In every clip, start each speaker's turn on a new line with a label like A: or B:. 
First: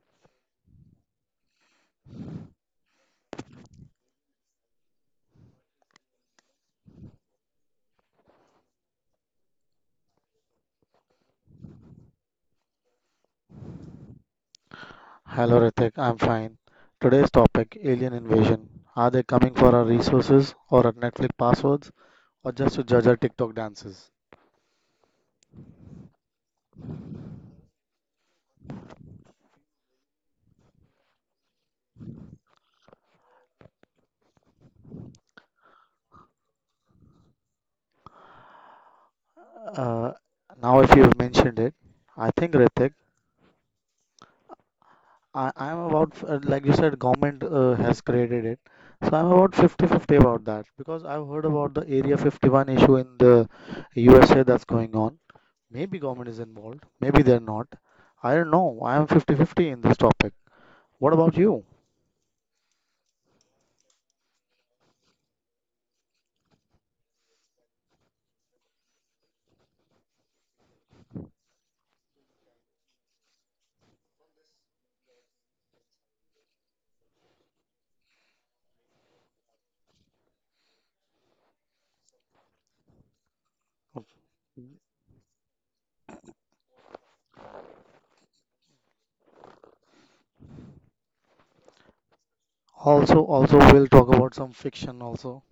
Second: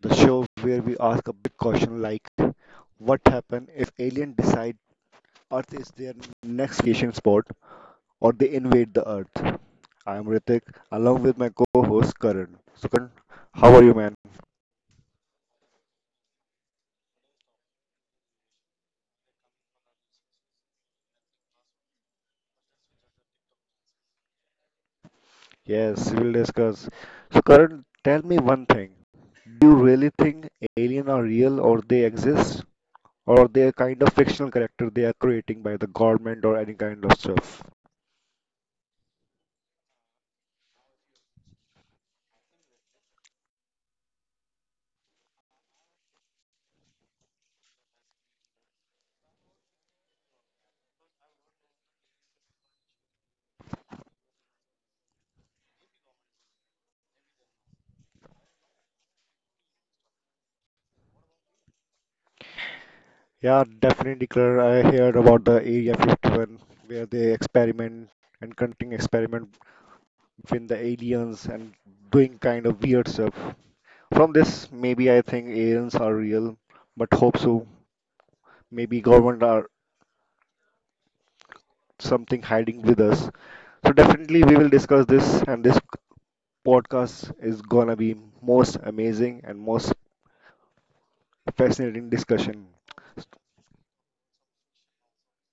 A: the show where we ask a big question like what happens if alien decide Earth is their next vacation spot or they invade the Earth. I am Ritik along with my co-host Karan. So Karan, how are you man?
B: Hello Ritik, I'm fine. Today's topic alien invasion. Are they coming for our resources or our Netflix passwords or just to judge our TikTok dances?
A: Yes, we will discuss. So Karan, tell me one thing. Do you really think alien are real or they exist or they are kind of fictional character they are creating by the government or any kind of stuff?
B: Uh, Now, if you've mentioned it, I think Ritik, I'm about, like you said, government has created it. So I'm about 50-50 about that because I've heard about the Area 51 issue in the USA that's going on. Maybe government is involved, maybe they're not. I don't know. I'm 50-50 in this topic. What about you?
A: Yeah, definitely, Claire. I heard about the Area 51 where they experiment and continuing experiment with the aliens and doing kind of weird stuff. From this, maybe I think aliens are real, but hope so. Maybe government are something hiding with us. So definitely we will discuss this and this podcast is gonna be most amazing and most fascinating discussion.
B: Also we'll talk about some fiction also.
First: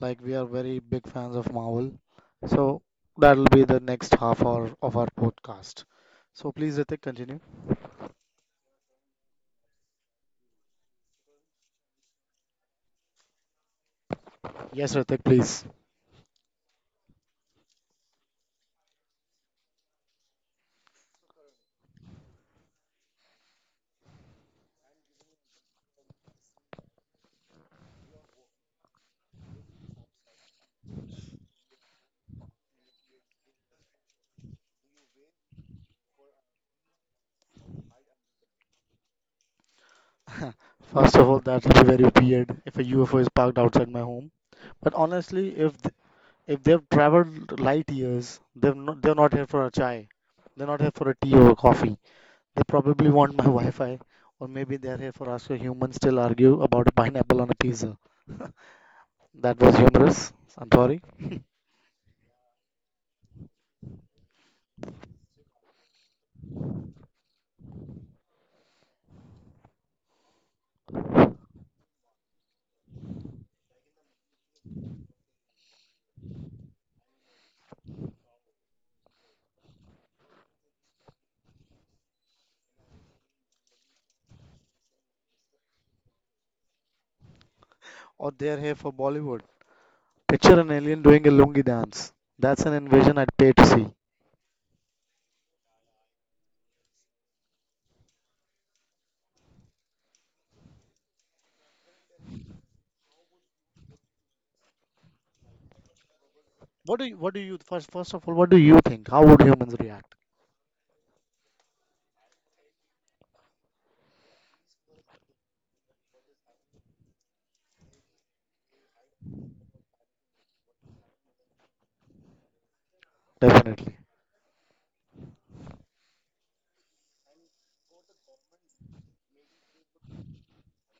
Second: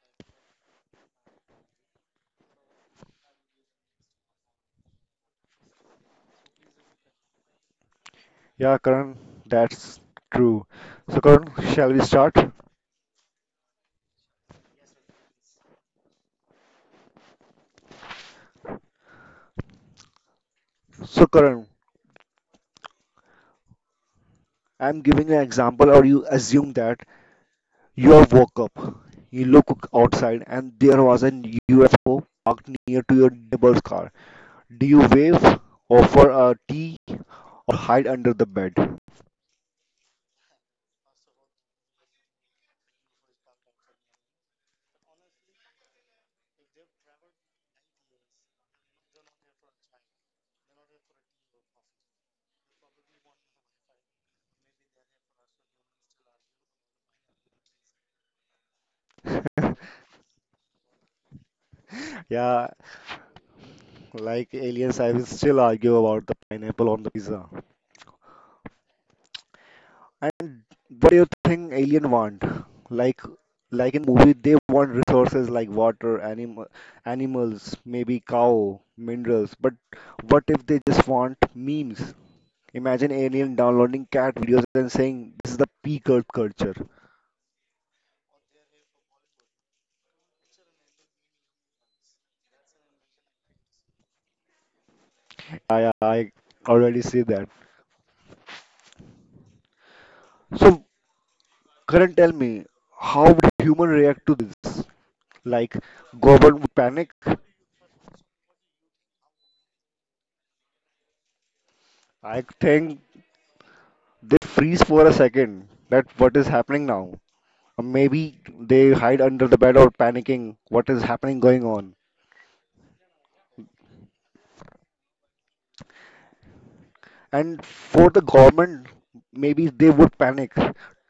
B: Like we are very big fans of Marvel. So that'll be the next half hour of our podcast. So please, Ritik, continue.
A: Yeah, Karan, that's true. So Karan, shall we start?
B: Yes, Ritik, please.
A: So Karan, I'm giving an example, or you assume that you have woke up, you look outside, and there was an UFO parked near to your neighbor's car. Do you wave, offer a tea, or hide under the bed?
B: First of all, that'll be very weird if a UFO is parked outside my home. But honestly, if they've traveled light years, they're not here for a chai. They're not here for a tea or a coffee. They probably want my Wi-Fi, or maybe they're here for us. So humans still argue about a pineapple on a pizza. That was humorous. I'm sorry.
A: Yeah, like aliens, I will still argue about the pineapple on the pizza. And what do you think alien want? Like, like in movie, they want resources like water, animal, animals, maybe cow, minerals. But what if they just want memes? Imagine alien downloading cat videos and saying this is the peak of culture.
B: Or they're here for Bollywood. Picture an alien doing a lungi dance. That's an invasion I'd pay to see.
A: I already see that. So, Karan, tell me, how would human react to this? Like, government would panic?
B: What do you first first of all what do you think? How would humans react?
A: I think they freeze for a second. That what is happening now? Or maybe they hide under the bed or panicking. What is happening going on?
B: Definitely.
A: And for the government, maybe they would panic,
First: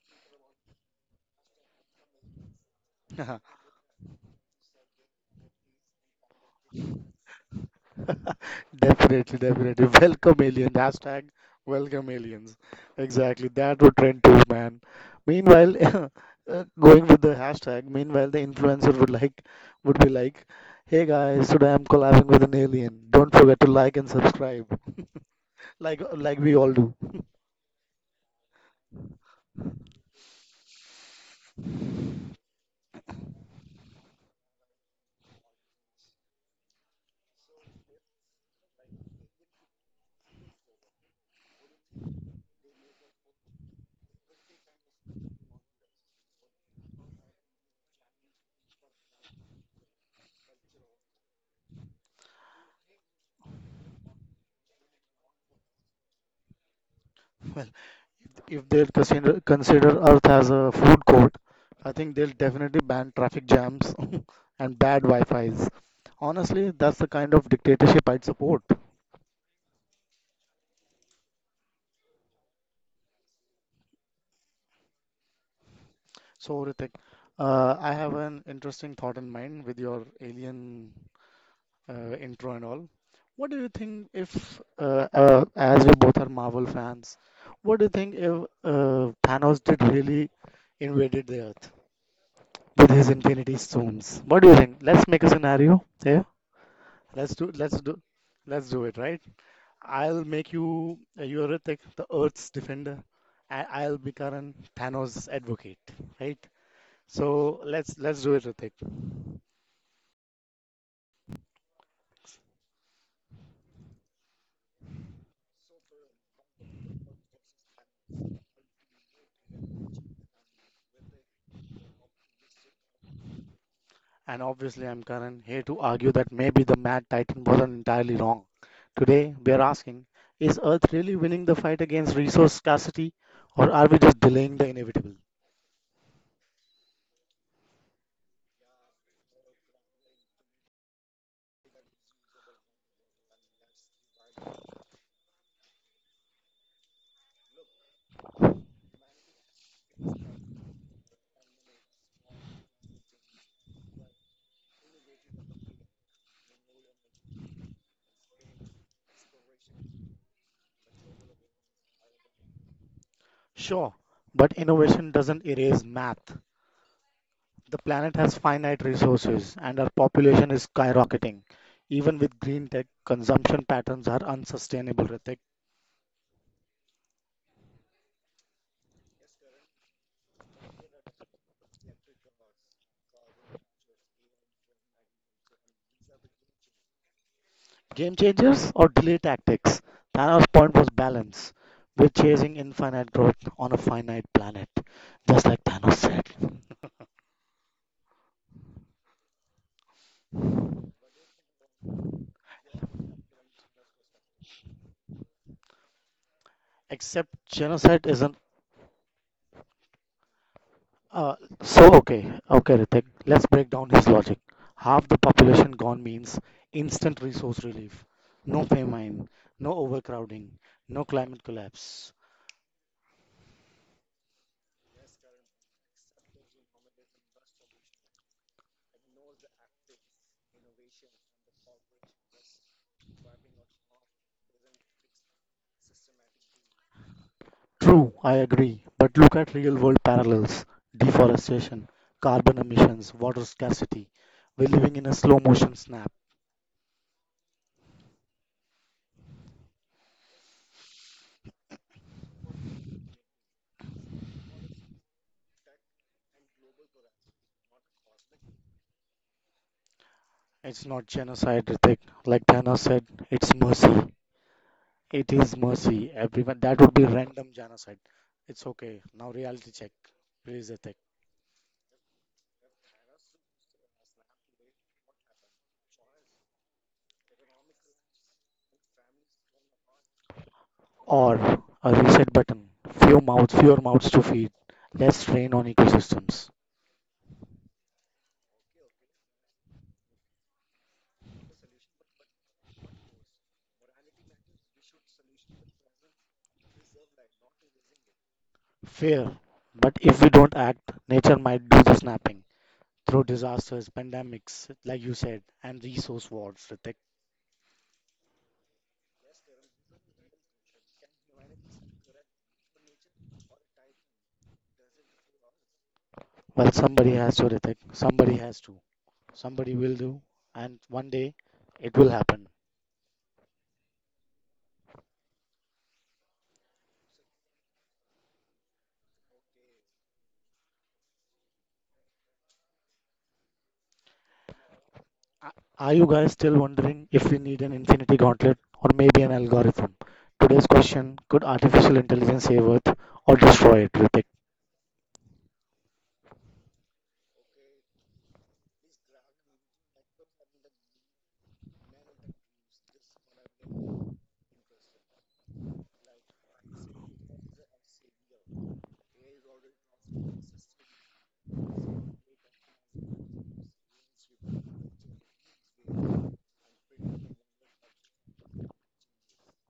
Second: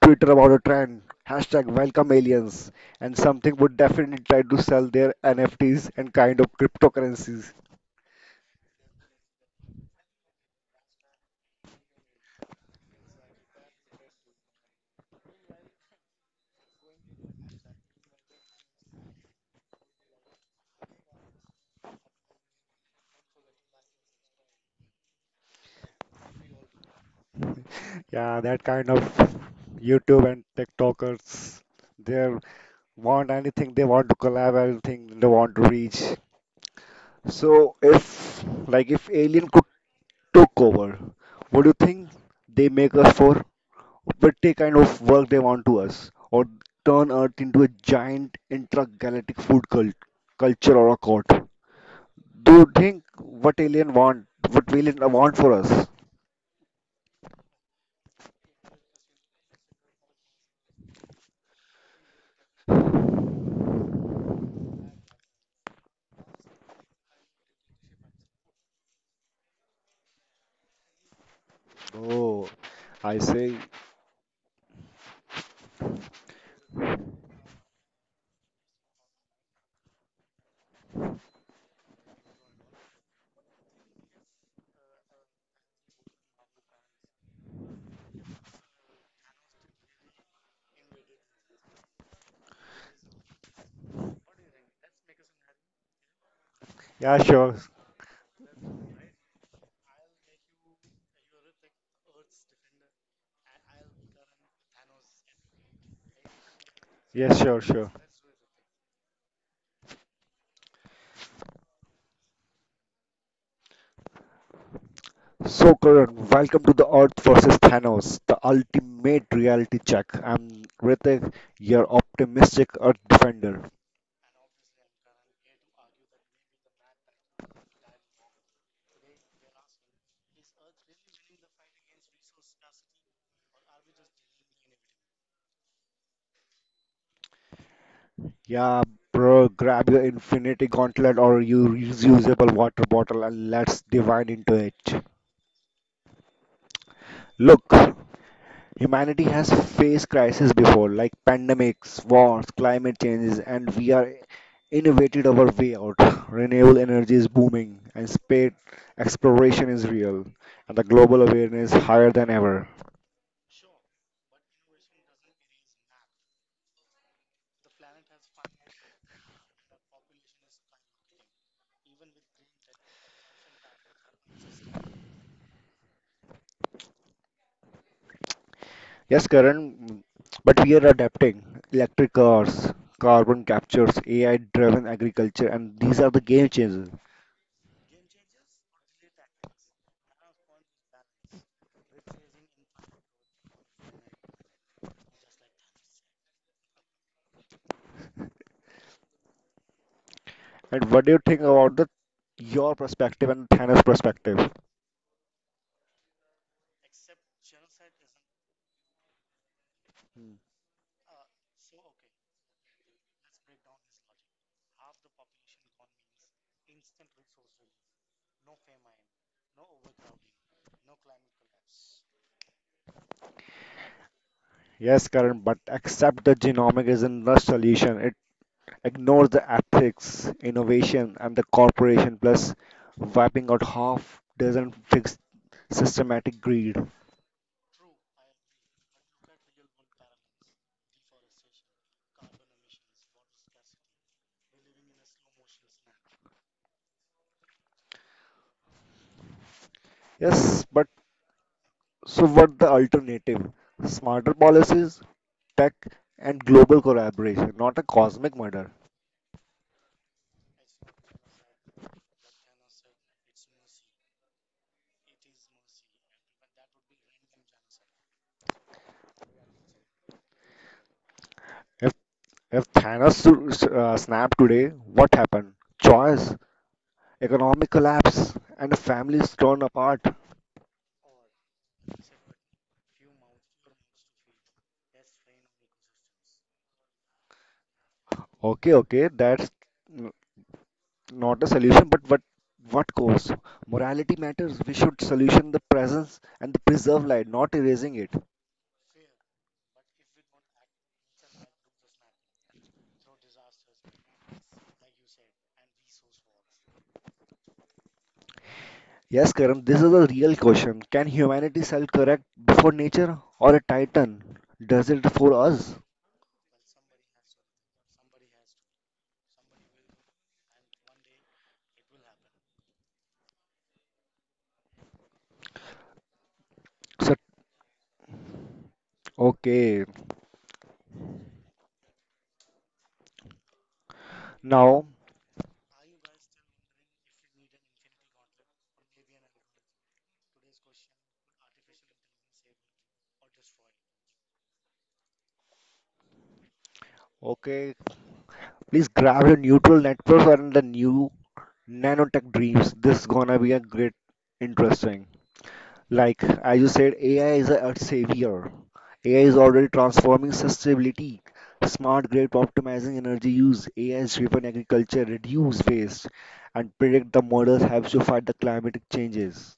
A: Twitter about a trend, hashtag welcome aliens, and something would definitely try to sell their NFTs and kind of cryptocurrencies.
B: Definitely, definitely. Welcome aliens. Hashtag welcome aliens. Exactly. That would trend too, man. Meanwhile, going with the hashtag, meanwhile the influencer would be like, hey guys, today I'm collabing with an alien. Don't forget to like and subscribe. Like we all do.
A: Yeah, that kind of YouTube and TikTokers, they want anything, they want to collab anything, they want to reach. So if like if alien could took over, what do you think they make us for? Petty kind of work they want to us, or turn Earth into a giant intergalactic food cult, culture or a cult. Do you think what alien want for us?
B: Well, if they'll consider Earth as a food court, I think they'll definitely ban traffic jams and bad Wi-Fis. Honestly, that's the kind of dictatorship I'd support.
A: Oh, I see.
B: So, Ritik, I have an interesting thought in mind with your alien intro and all. What do you think if, as we both are Marvel fans, what do you think if Thanos did really invaded the Earth? With his infinity stones. What do you think? Let's make a scenario here.
A: Yeah,
B: Let's do
A: sure.
B: let's do let's do it, right? I'll make you You're Hrithik, the Earth's defender, and I'll be Karan, Thanos' advocate, right?
A: Yes,
B: So
A: sure, sure.
B: let's do it, Hrithik.
A: So Karan, welcome to the Earth versus Thanos, the ultimate reality check. I'm Ritik, your optimistic Earth defender.
B: And obviously, I'm Karan here to argue that maybe the Mad Titan wasn't entirely wrong. Today, we are asking: is Earth really winning the fight against resource scarcity, or are we just delaying the inevitable?
A: Yeah, bro, grab your infinity gauntlet or your reusable water bottle and let's divine into it. Look, humanity has faced crises before, like pandemics, wars, climate changes, and we are innovated our way out. Renewable energy is booming, and space exploration is real, and the global awareness higher than ever.
B: Sure, but innovation doesn't erase math. The planet has finite resources and our population is skyrocketing. Even with green tech, consumption patterns are unsustainable, Ritik.
A: Yes, Karan, but we are adapting. Electric cars, carbon captures, AI-driven agriculture, and these are the game changers.
B: Game changers or delay tactics? Thanos' point was balance. We're chasing infinite growth on a finite planet, just like Thanos said.
A: And what do you think about the your perspective and Thanos' perspective?
B: Except genocide isn't.
A: Hmm.
B: Uh, so, okay, okay, Ritik, let's break down his logic. Half the population gone means instant resource relief, no famine, no overcrowding, no climate collapse.
A: Yes, Karan, but accept the genomic isn't the solution. It ignores the ethics, innovation, and the corporation, plus wiping out half doesn't fix systematic greed.
B: True, I agree. But look at real world parallels: deforestation, carbon emissions, water scarcity. We're living in a slow motion snap.
A: Yes, but so what the alternative? Smarter policies, tech, and global collaboration, not a cosmic murder.
B: It's not genocide, Ritik. Like Diana said, it's mercy. It is mercy. Everyone, that would be random genocide. It's okay. Now, reality check, please, Ritik.
A: If if Thanos snapped today, what happened? Choice, economic collapse, and families torn apart.
B: Or a reset button. Fewer mouths to feed, less strain on ecosystems.
A: Okay, okay, that's n- not a solution, but what cause? Morality matters. We should solution the presence and the preserve life, not erasing it.
B: Fair. But if we don't act, nature might do the snapping, through disasters, pandemics, like you said, and resource wars, Ritik.
A: Yes, Karan, this is a real question. Can humanity self-correct before nature or a titan? Does it for us?
B: Well, somebody has to, Ritik. Somebody has to. Somebody will do, and one day it will happen.
A: So, okay, now,
B: A- Are you guys still wondering if we need an infinity gauntlet or maybe an algorithm? Today's question: could artificial intelligence save Earth or destroy it, Ritik?
A: okay, please grab your neutral network and the new nanotech dreams. This is gonna be a great, interesting. Like as you said, AI is a savior. AI is already transforming sustainability, smart grid optimizing energy use, AI-driven agriculture, reduce waste, and predict the models helps you fight the climatic changes.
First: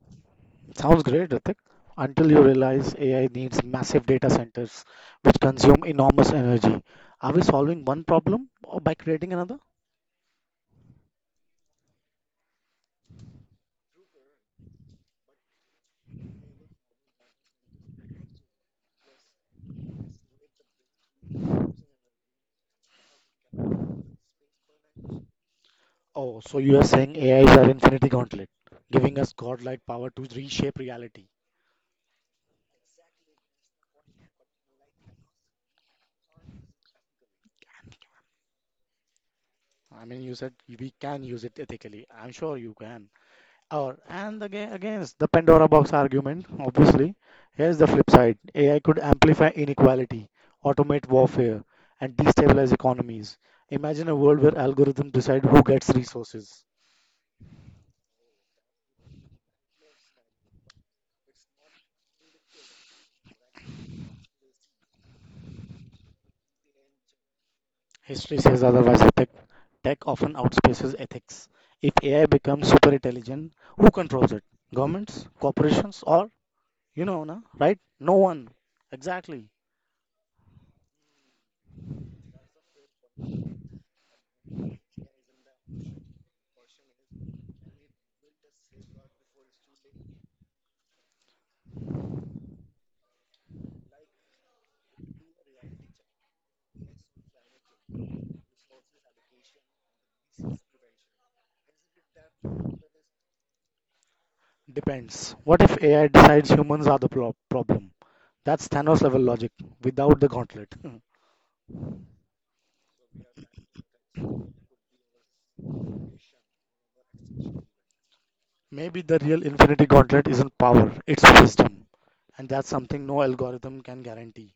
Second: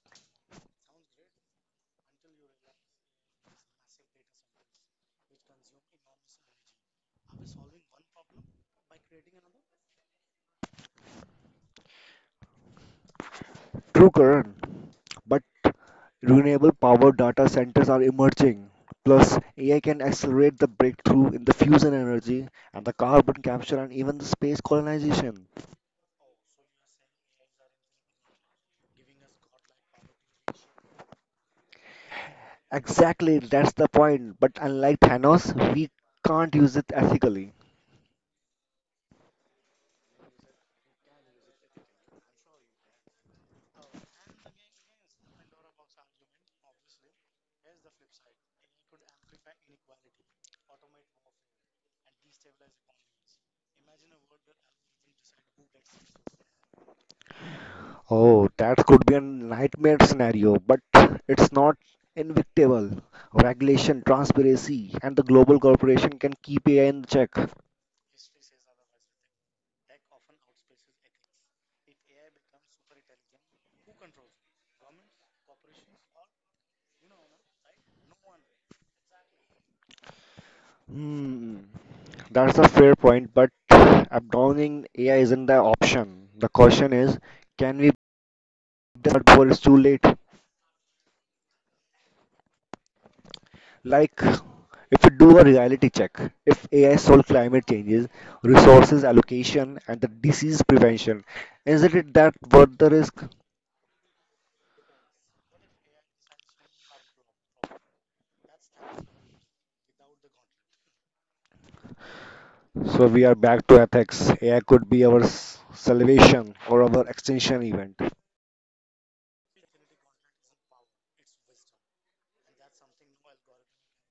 B: Sounds great, Ritik. Until you realize AI needs massive data centers which consume enormous energy. Are we solving one problem or by creating another?
A: True, Karan. But renewable power data centers are emerging. Plus, AI can accelerate the breakthrough in the fusion energy and the carbon capture and even the space colonization.
B: Oh, so you are saying AI is our infinity gauntlet, giving us godlike power to reshape reality.
A: Exactly, that's the point. But unlike Thanos, we can't use it ethically.
B: I mean, you said we can use it ethically. I'm sure you can. Or and again, against the Pandora box argument, obviously, here's the flip side: AI could amplify inequality, automate warfare, and destabilize economies. Imagine a world where algorithms decide who gets resources.
A: Oh, that could be a nightmare scenario, but it's not invictable. Regulation, transparency, and the global corporation can keep AI in check.
B: History says otherwise. Tech often outpaces ethics. If AI becomes super intelligent, who controls it? Governments, corporations, or you know, na, right? No one. Exactly.
A: Hmm, that's a fair point, but abandoning AI isn't the option. The question is, can we prevent it before it's too late? Like if we do a reality check, if AI solved climate changes, resources allocation, and the disease prevention, isn't it that worth the risk?
B: Depends. What if AI decides humans are the problem? That's Thanos level logic without the gauntlet.
A: So we are back to ethics. AI could be our salvation or our extinction event,
B: Maybe the real infinity gauntlet isn't power, it's wisdom. And that's something no algorithm can guarantee.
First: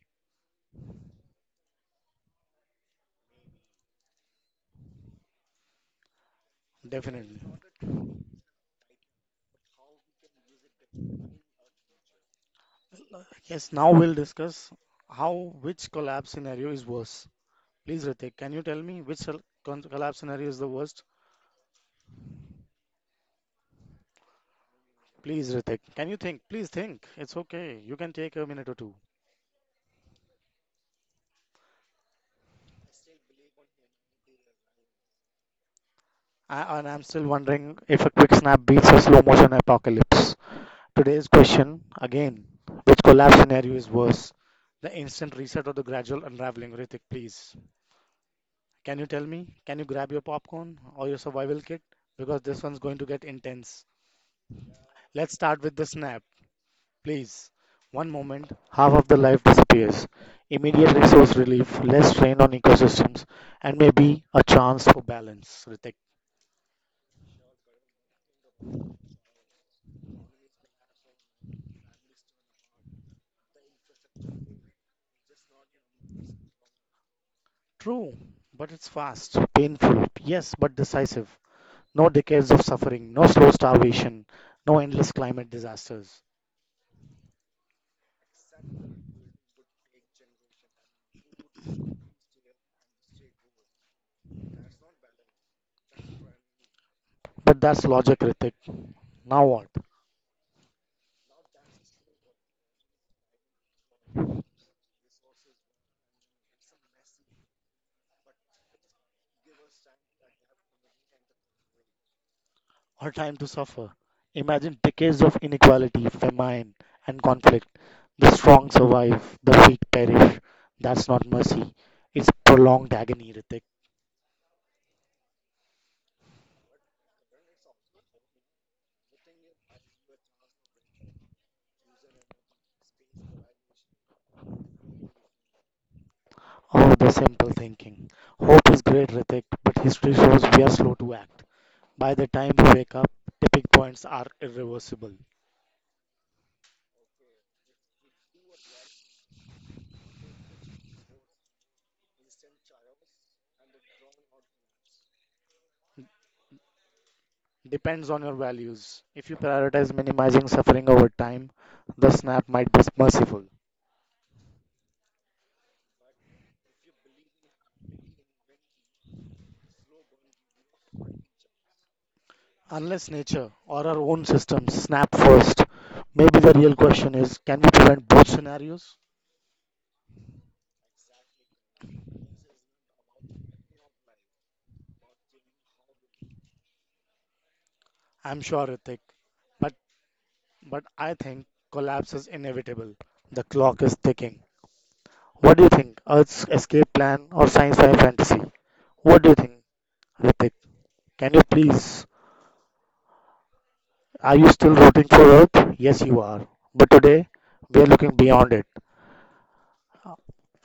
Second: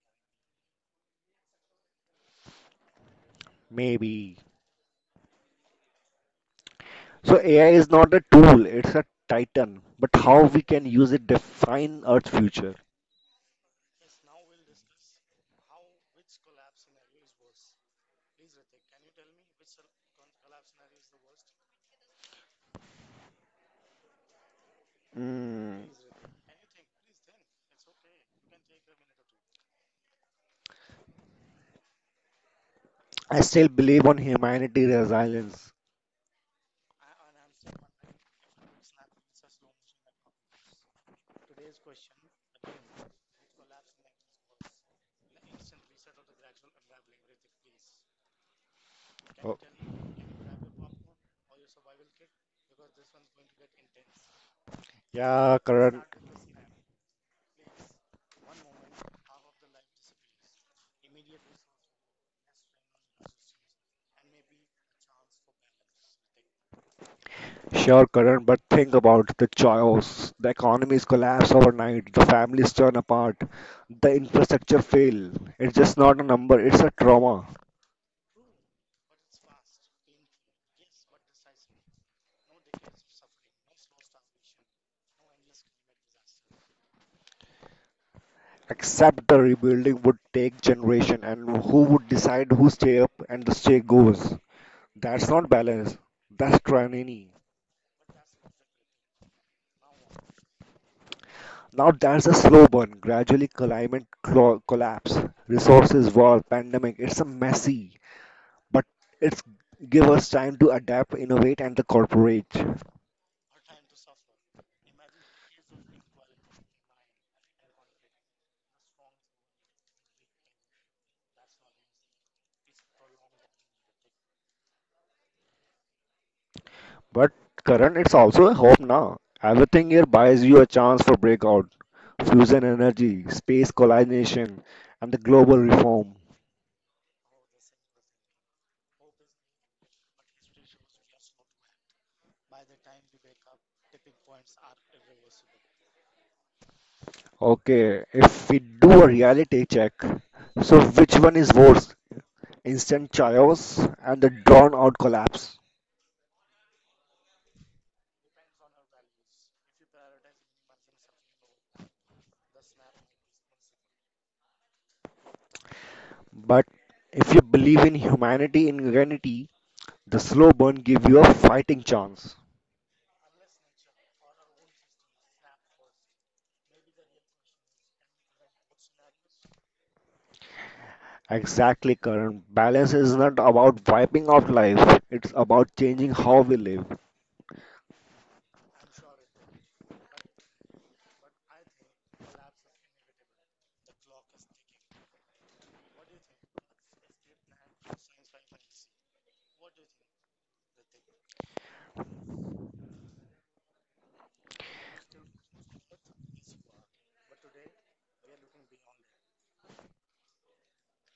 A: maybe.
B: Definitely.
A: So AI is not a tool; it's a titan. But how we can use it define Earth's future?
B: Yes, now we'll discuss how, which collapse scenario is worse. Please, Ritik, can you tell me which collapse scenario is the worst? Please,
A: Mm,
B: Ritik, can you think? Please think. It's okay. You can take a minute or two.
A: I still believe on humanity resilience.
B: I'm still wondering if a quick snap beats a slow motion apocalypse. Today's question again, which collapse scenario is worse? The instant reset or the gradual unraveling, Ritik, please. Can you
A: Oh,
B: tell me? Can you grab your popcorn or your survival kit? Because this one's going to get intense.
A: yeah,
B: Let's
A: current.
B: start with the snap. Please, one moment, half of the life disappears. Immediate resource relief, less strain on ecosystems, and maybe a chance for balance. Ritik.
A: Sure, Karan, but think about the chaos. The economies collapse overnight, the families turn apart, the infrastructure fail. It's just not a number, it's a trauma.
B: True, but it's fast, painful, yes, but decisive. No decades of suffering, no slow starvation, no endless climate disasters.
A: Except the rebuilding would take generation and who would decide who stay up and the stay goes. That's not balance. That's tyranny.
B: But that's logic, Ritik. Now what?
A: Now that's a slow burn, gradually climate collapse, resources war, pandemic. It's a messy, but it's give us time to adapt, innovate, and the corporate.
B: Or time to suffer. Imagine decades of inequality, famine, and conflict. The strong survive, the weak perish. That's not mercy. It's prolonged agony, Ritik.
A: But Karan, it's also a hope now. Everything here buys you a chance for breakout, fusion energy, space colonization, and the global reform.
B: Oh, the simple thinking. Hope is great, Ritik, but history shows we are slow to act. By the time we wake up, tipping points are irreversible.
A: Okay, if we do a reality check, so which one is worse? Instant chaos and the drawn out collapse.
B: Depends on your values. If you prioritize minimizing suffering over time, the snap might be merciful.
A: But if you believe in humanity in unity, the slow burn give you a fighting chance.
B: Unless nature or our own systems snap first, maybe the real question is can we prevent both scenarios?
A: Exactly, Karan. Balance is not about wiping out life, it's about changing how we live.
B: I'm sure, Ritik. But, but I think collapse is inevitable. The clock is ticking. What do you think? Earth's escape plan or science fi fantasy? What do you think, Ritik? Can you please? Are you still rooting for Earth? Yes, you are. But today, we are looking beyond it.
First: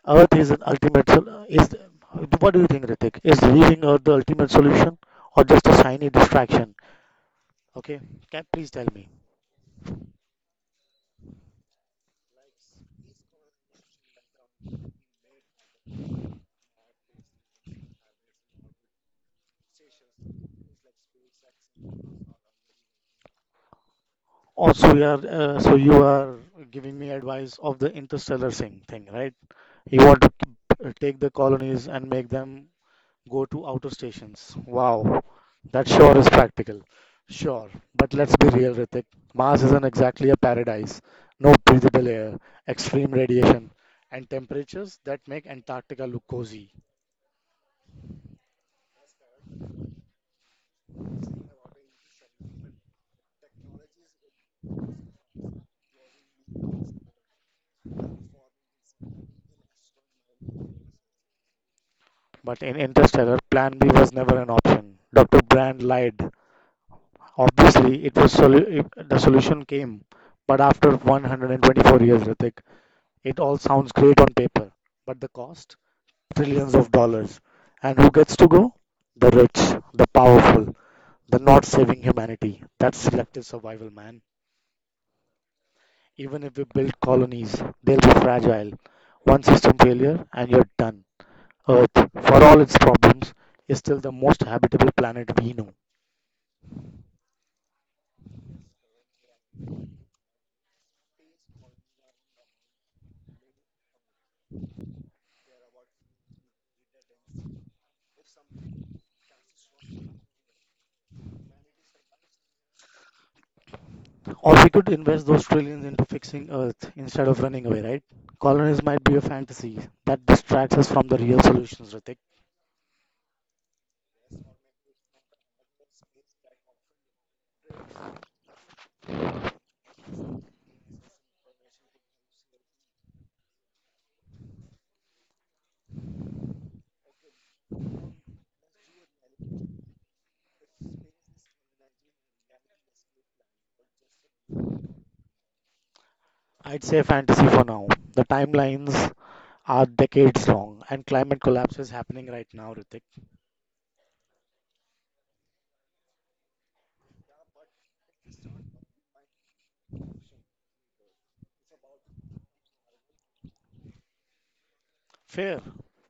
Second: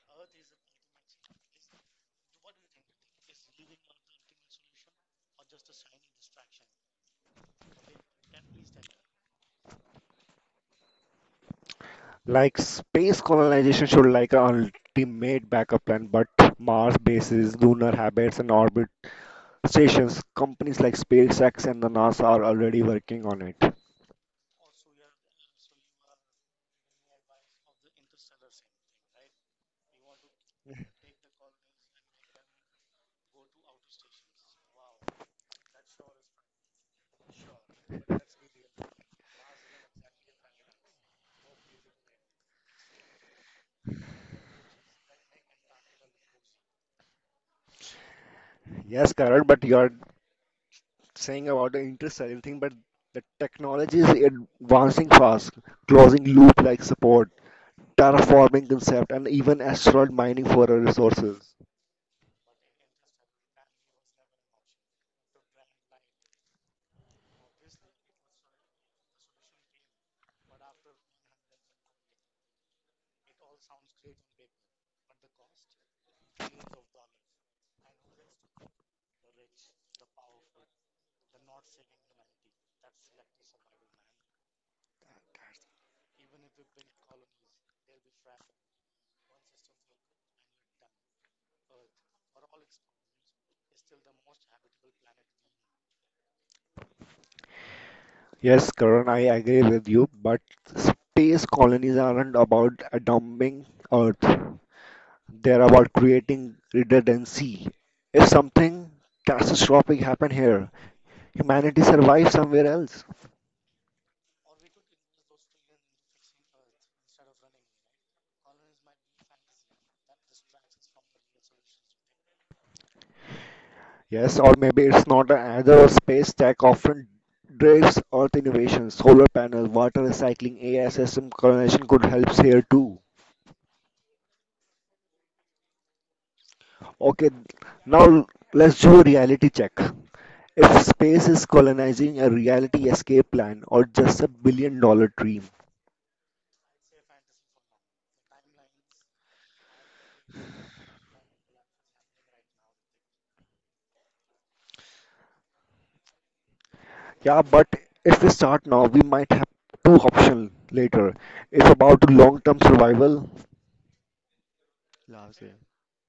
B: Earth is an ultimate sol- is What do you think, Ritik? Is leaving Earth the ultimate solution or just a shiny distraction? Okay, can please tell me.
A: Like space colonization should like an ultimate backup plan, but Mars bases, lunar habits, and orbit stations, companies like SpaceX and the NASA are already working on it.
B: Also, you are so you are giving me advice of the interstellar thing, right? You want to take the colonies and make them go to outer stations. Wow, that sure is practical. Sure, but let's be real, Ritik. Mars isn't exactly a paradise. No breathable air, extreme radiation, and temperatures that make Antarctica look cozy.
A: Yes, Karan, but you are saying about the interstellar thing, but the technology is advancing fast, closing loop like support, terraforming concept, and even asteroid mining for our resources.
B: But in Interstellar, Plan B was never an option. Dr. Brand lied. Obviously, the solution came, but after 124 years, Ritik, it all sounds great on paper. But the cost? Trillions of dollars. And who gets to go? The rich, the powerful, the not saving humanity. That's selective survival, man. Even if we build colonies, they'll be fragile. One system failure and you're done. Earth, for all its problems, is still the most habitable planet we know.
A: Yes, Karan, I agree with you, but space colonies aren't about dumping Earth. They're about creating redundancy. If something catastrophic happen here, humanity survives somewhere else.
B: Or we could invest those trillions into fixing Earth instead of running away, right? Colonies might be a fantasy that distracts us from the real solutions, Ritik.
A: Yes, or maybe it's not an either or space tech often drives Earth innovation. Solar panels, water recycling, AI system colonization could help here too. Okay, now let's do a reality check. If space is colonizing a reality escape plan or just a billion-dollar dream,
B: I'd say fantasy for now. The timelines are decades long and climate collapse is happening right now, Ritik.
A: yeah, but if we start now, we might have two options later. It's about long-term survival. Last year.
B: Fair.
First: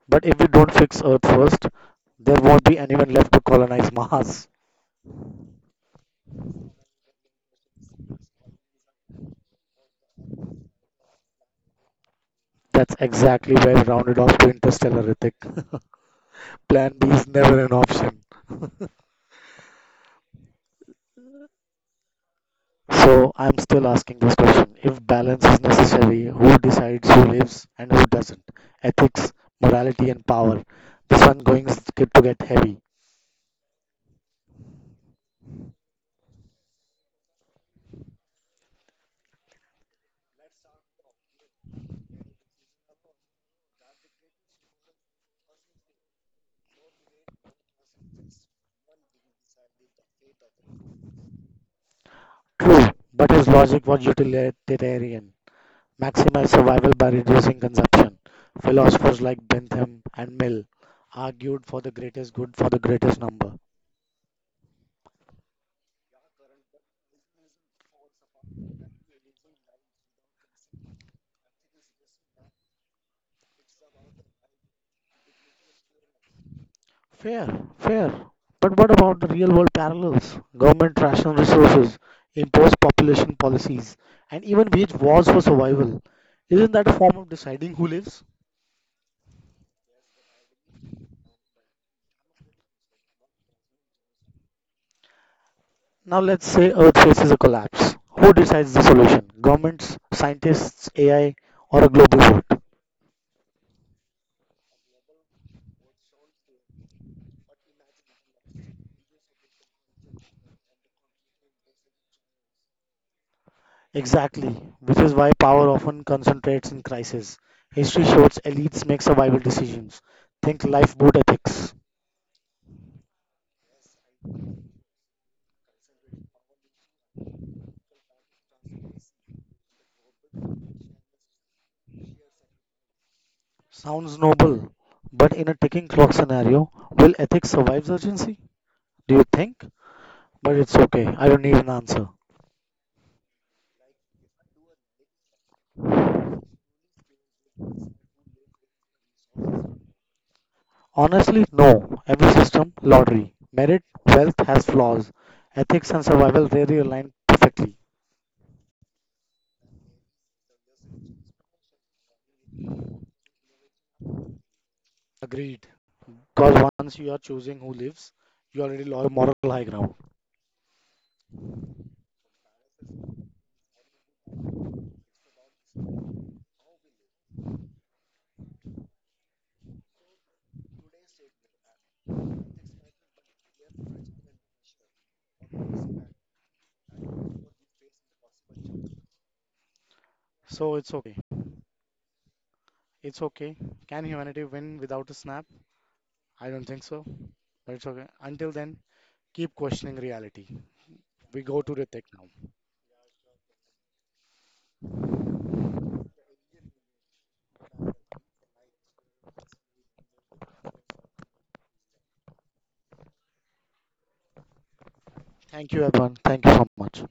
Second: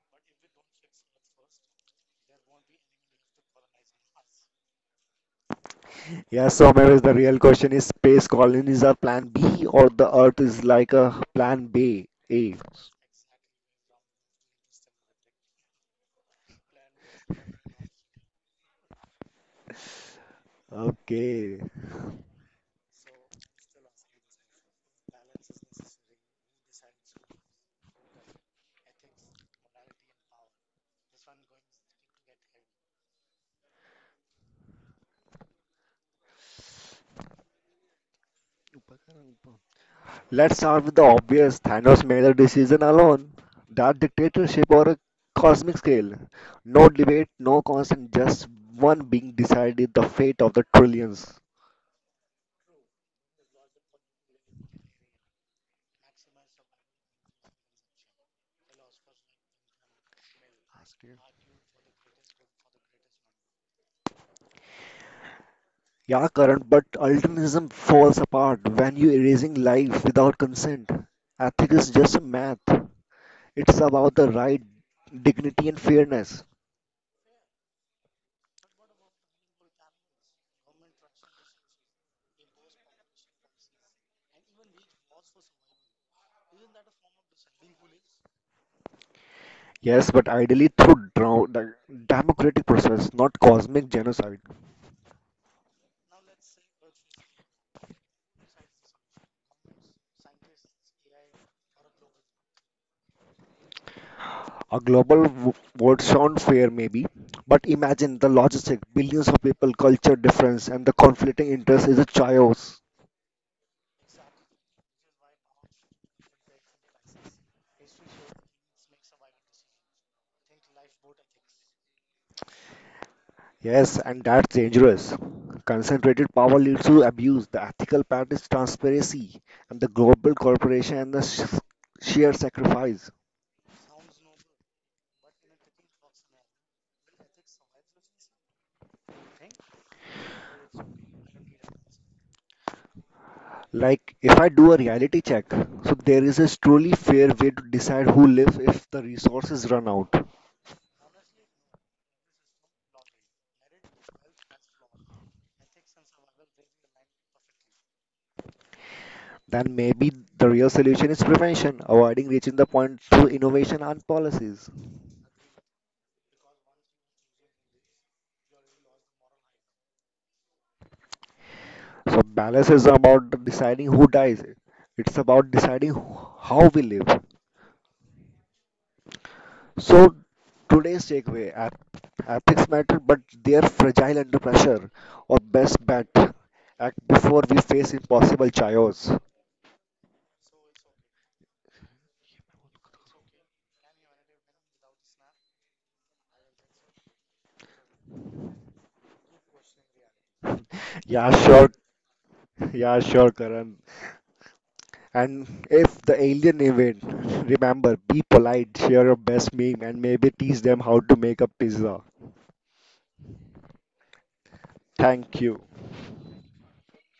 B: But if we don't fix Earth first, there won't be anyone left to colonize Mars.
A: Yeah, so maybe the real question is space colonies are plan B or the Earth is like a plan B. A.
B: That's exactly where I rounded off to Interstellar, Ritik. Plan B is never an option.
A: Okay.
B: So I'm still asking this question. If balance is necessary, who decides who lives and who doesn't? Ethics, morality, and power. This one going to get heavy.
A: Let's start with the obvious. Thanos made a decision alone. That dictatorship or a cosmic scale. No debate, no consent, just one being decided the fate of the trillions.
B: True, but his logic was utilitarian: maximize survival by reducing consumption. Philosophers like Bentham and Mill argued for the greatest good for the greatest number.
A: Yeah, current, but ultimatism falls apart when you're erasing life without consent. Ethics is just a math. It's about the right, dignity, and fairness.
B: Fair, fair. But what about the real world parallels? Government ration resources, imposed population policies, and even wage wars for survival. Isn't that a form of deciding who lives?
A: Yes, but ideally through the democratic process, not cosmic genocide.
B: Now let's say Earth faces a collapse. Who decides the solution? Governments, scientists, AI, or a global vote?
A: A global vote sound fair, maybe, but imagine the logistic, billions of people, culture difference, and the conflicting interest is a chaos.
B: Exactly, which is why power often concentrates in crisis. History shows elites make survival decisions. Think lifeboat ethics.
A: Yes, and that's dangerous. Concentrated power leads to abuse. The ethical part is transparency, and the global corporation and the sheer sacrifice.
B: Sounds noble, but in a ticking clock scenario, will ethics survive urgency? Do you think? But it's okay, I don't need an answer.
A: Like, if I do a reality check, so there is a truly fair way to decide who lives if the resources run out.
B: Honestly, no. Every system, lottery, merit, wealth has flaws. Ethics and survival rarely align perfectly.
A: Then maybe the real solution is prevention, avoiding reaching the point through innovation and policies.
B: Agreed. Because once you are choosing who lives, you already lost the moral high ground.
A: So, balance is about deciding who dies, it's about deciding how we live. So, today's takeaway epics matter, but they're fragile under pressure. Or best bet, act before we face impossible chaos.
B: So it's okay. It's okay. Can humanity win without a snap? I don't think so. But it's okay. Until then, keep questioning reality.
A: Yeah,
B: We
A: sure.
B: go to the tech now.
A: Yeah, sure, Karan. And if the alien event, remember, be polite, share your best meme, and maybe teach them how to make a pizza. Thank you.
B: Thank you, everyone. Thank you so much.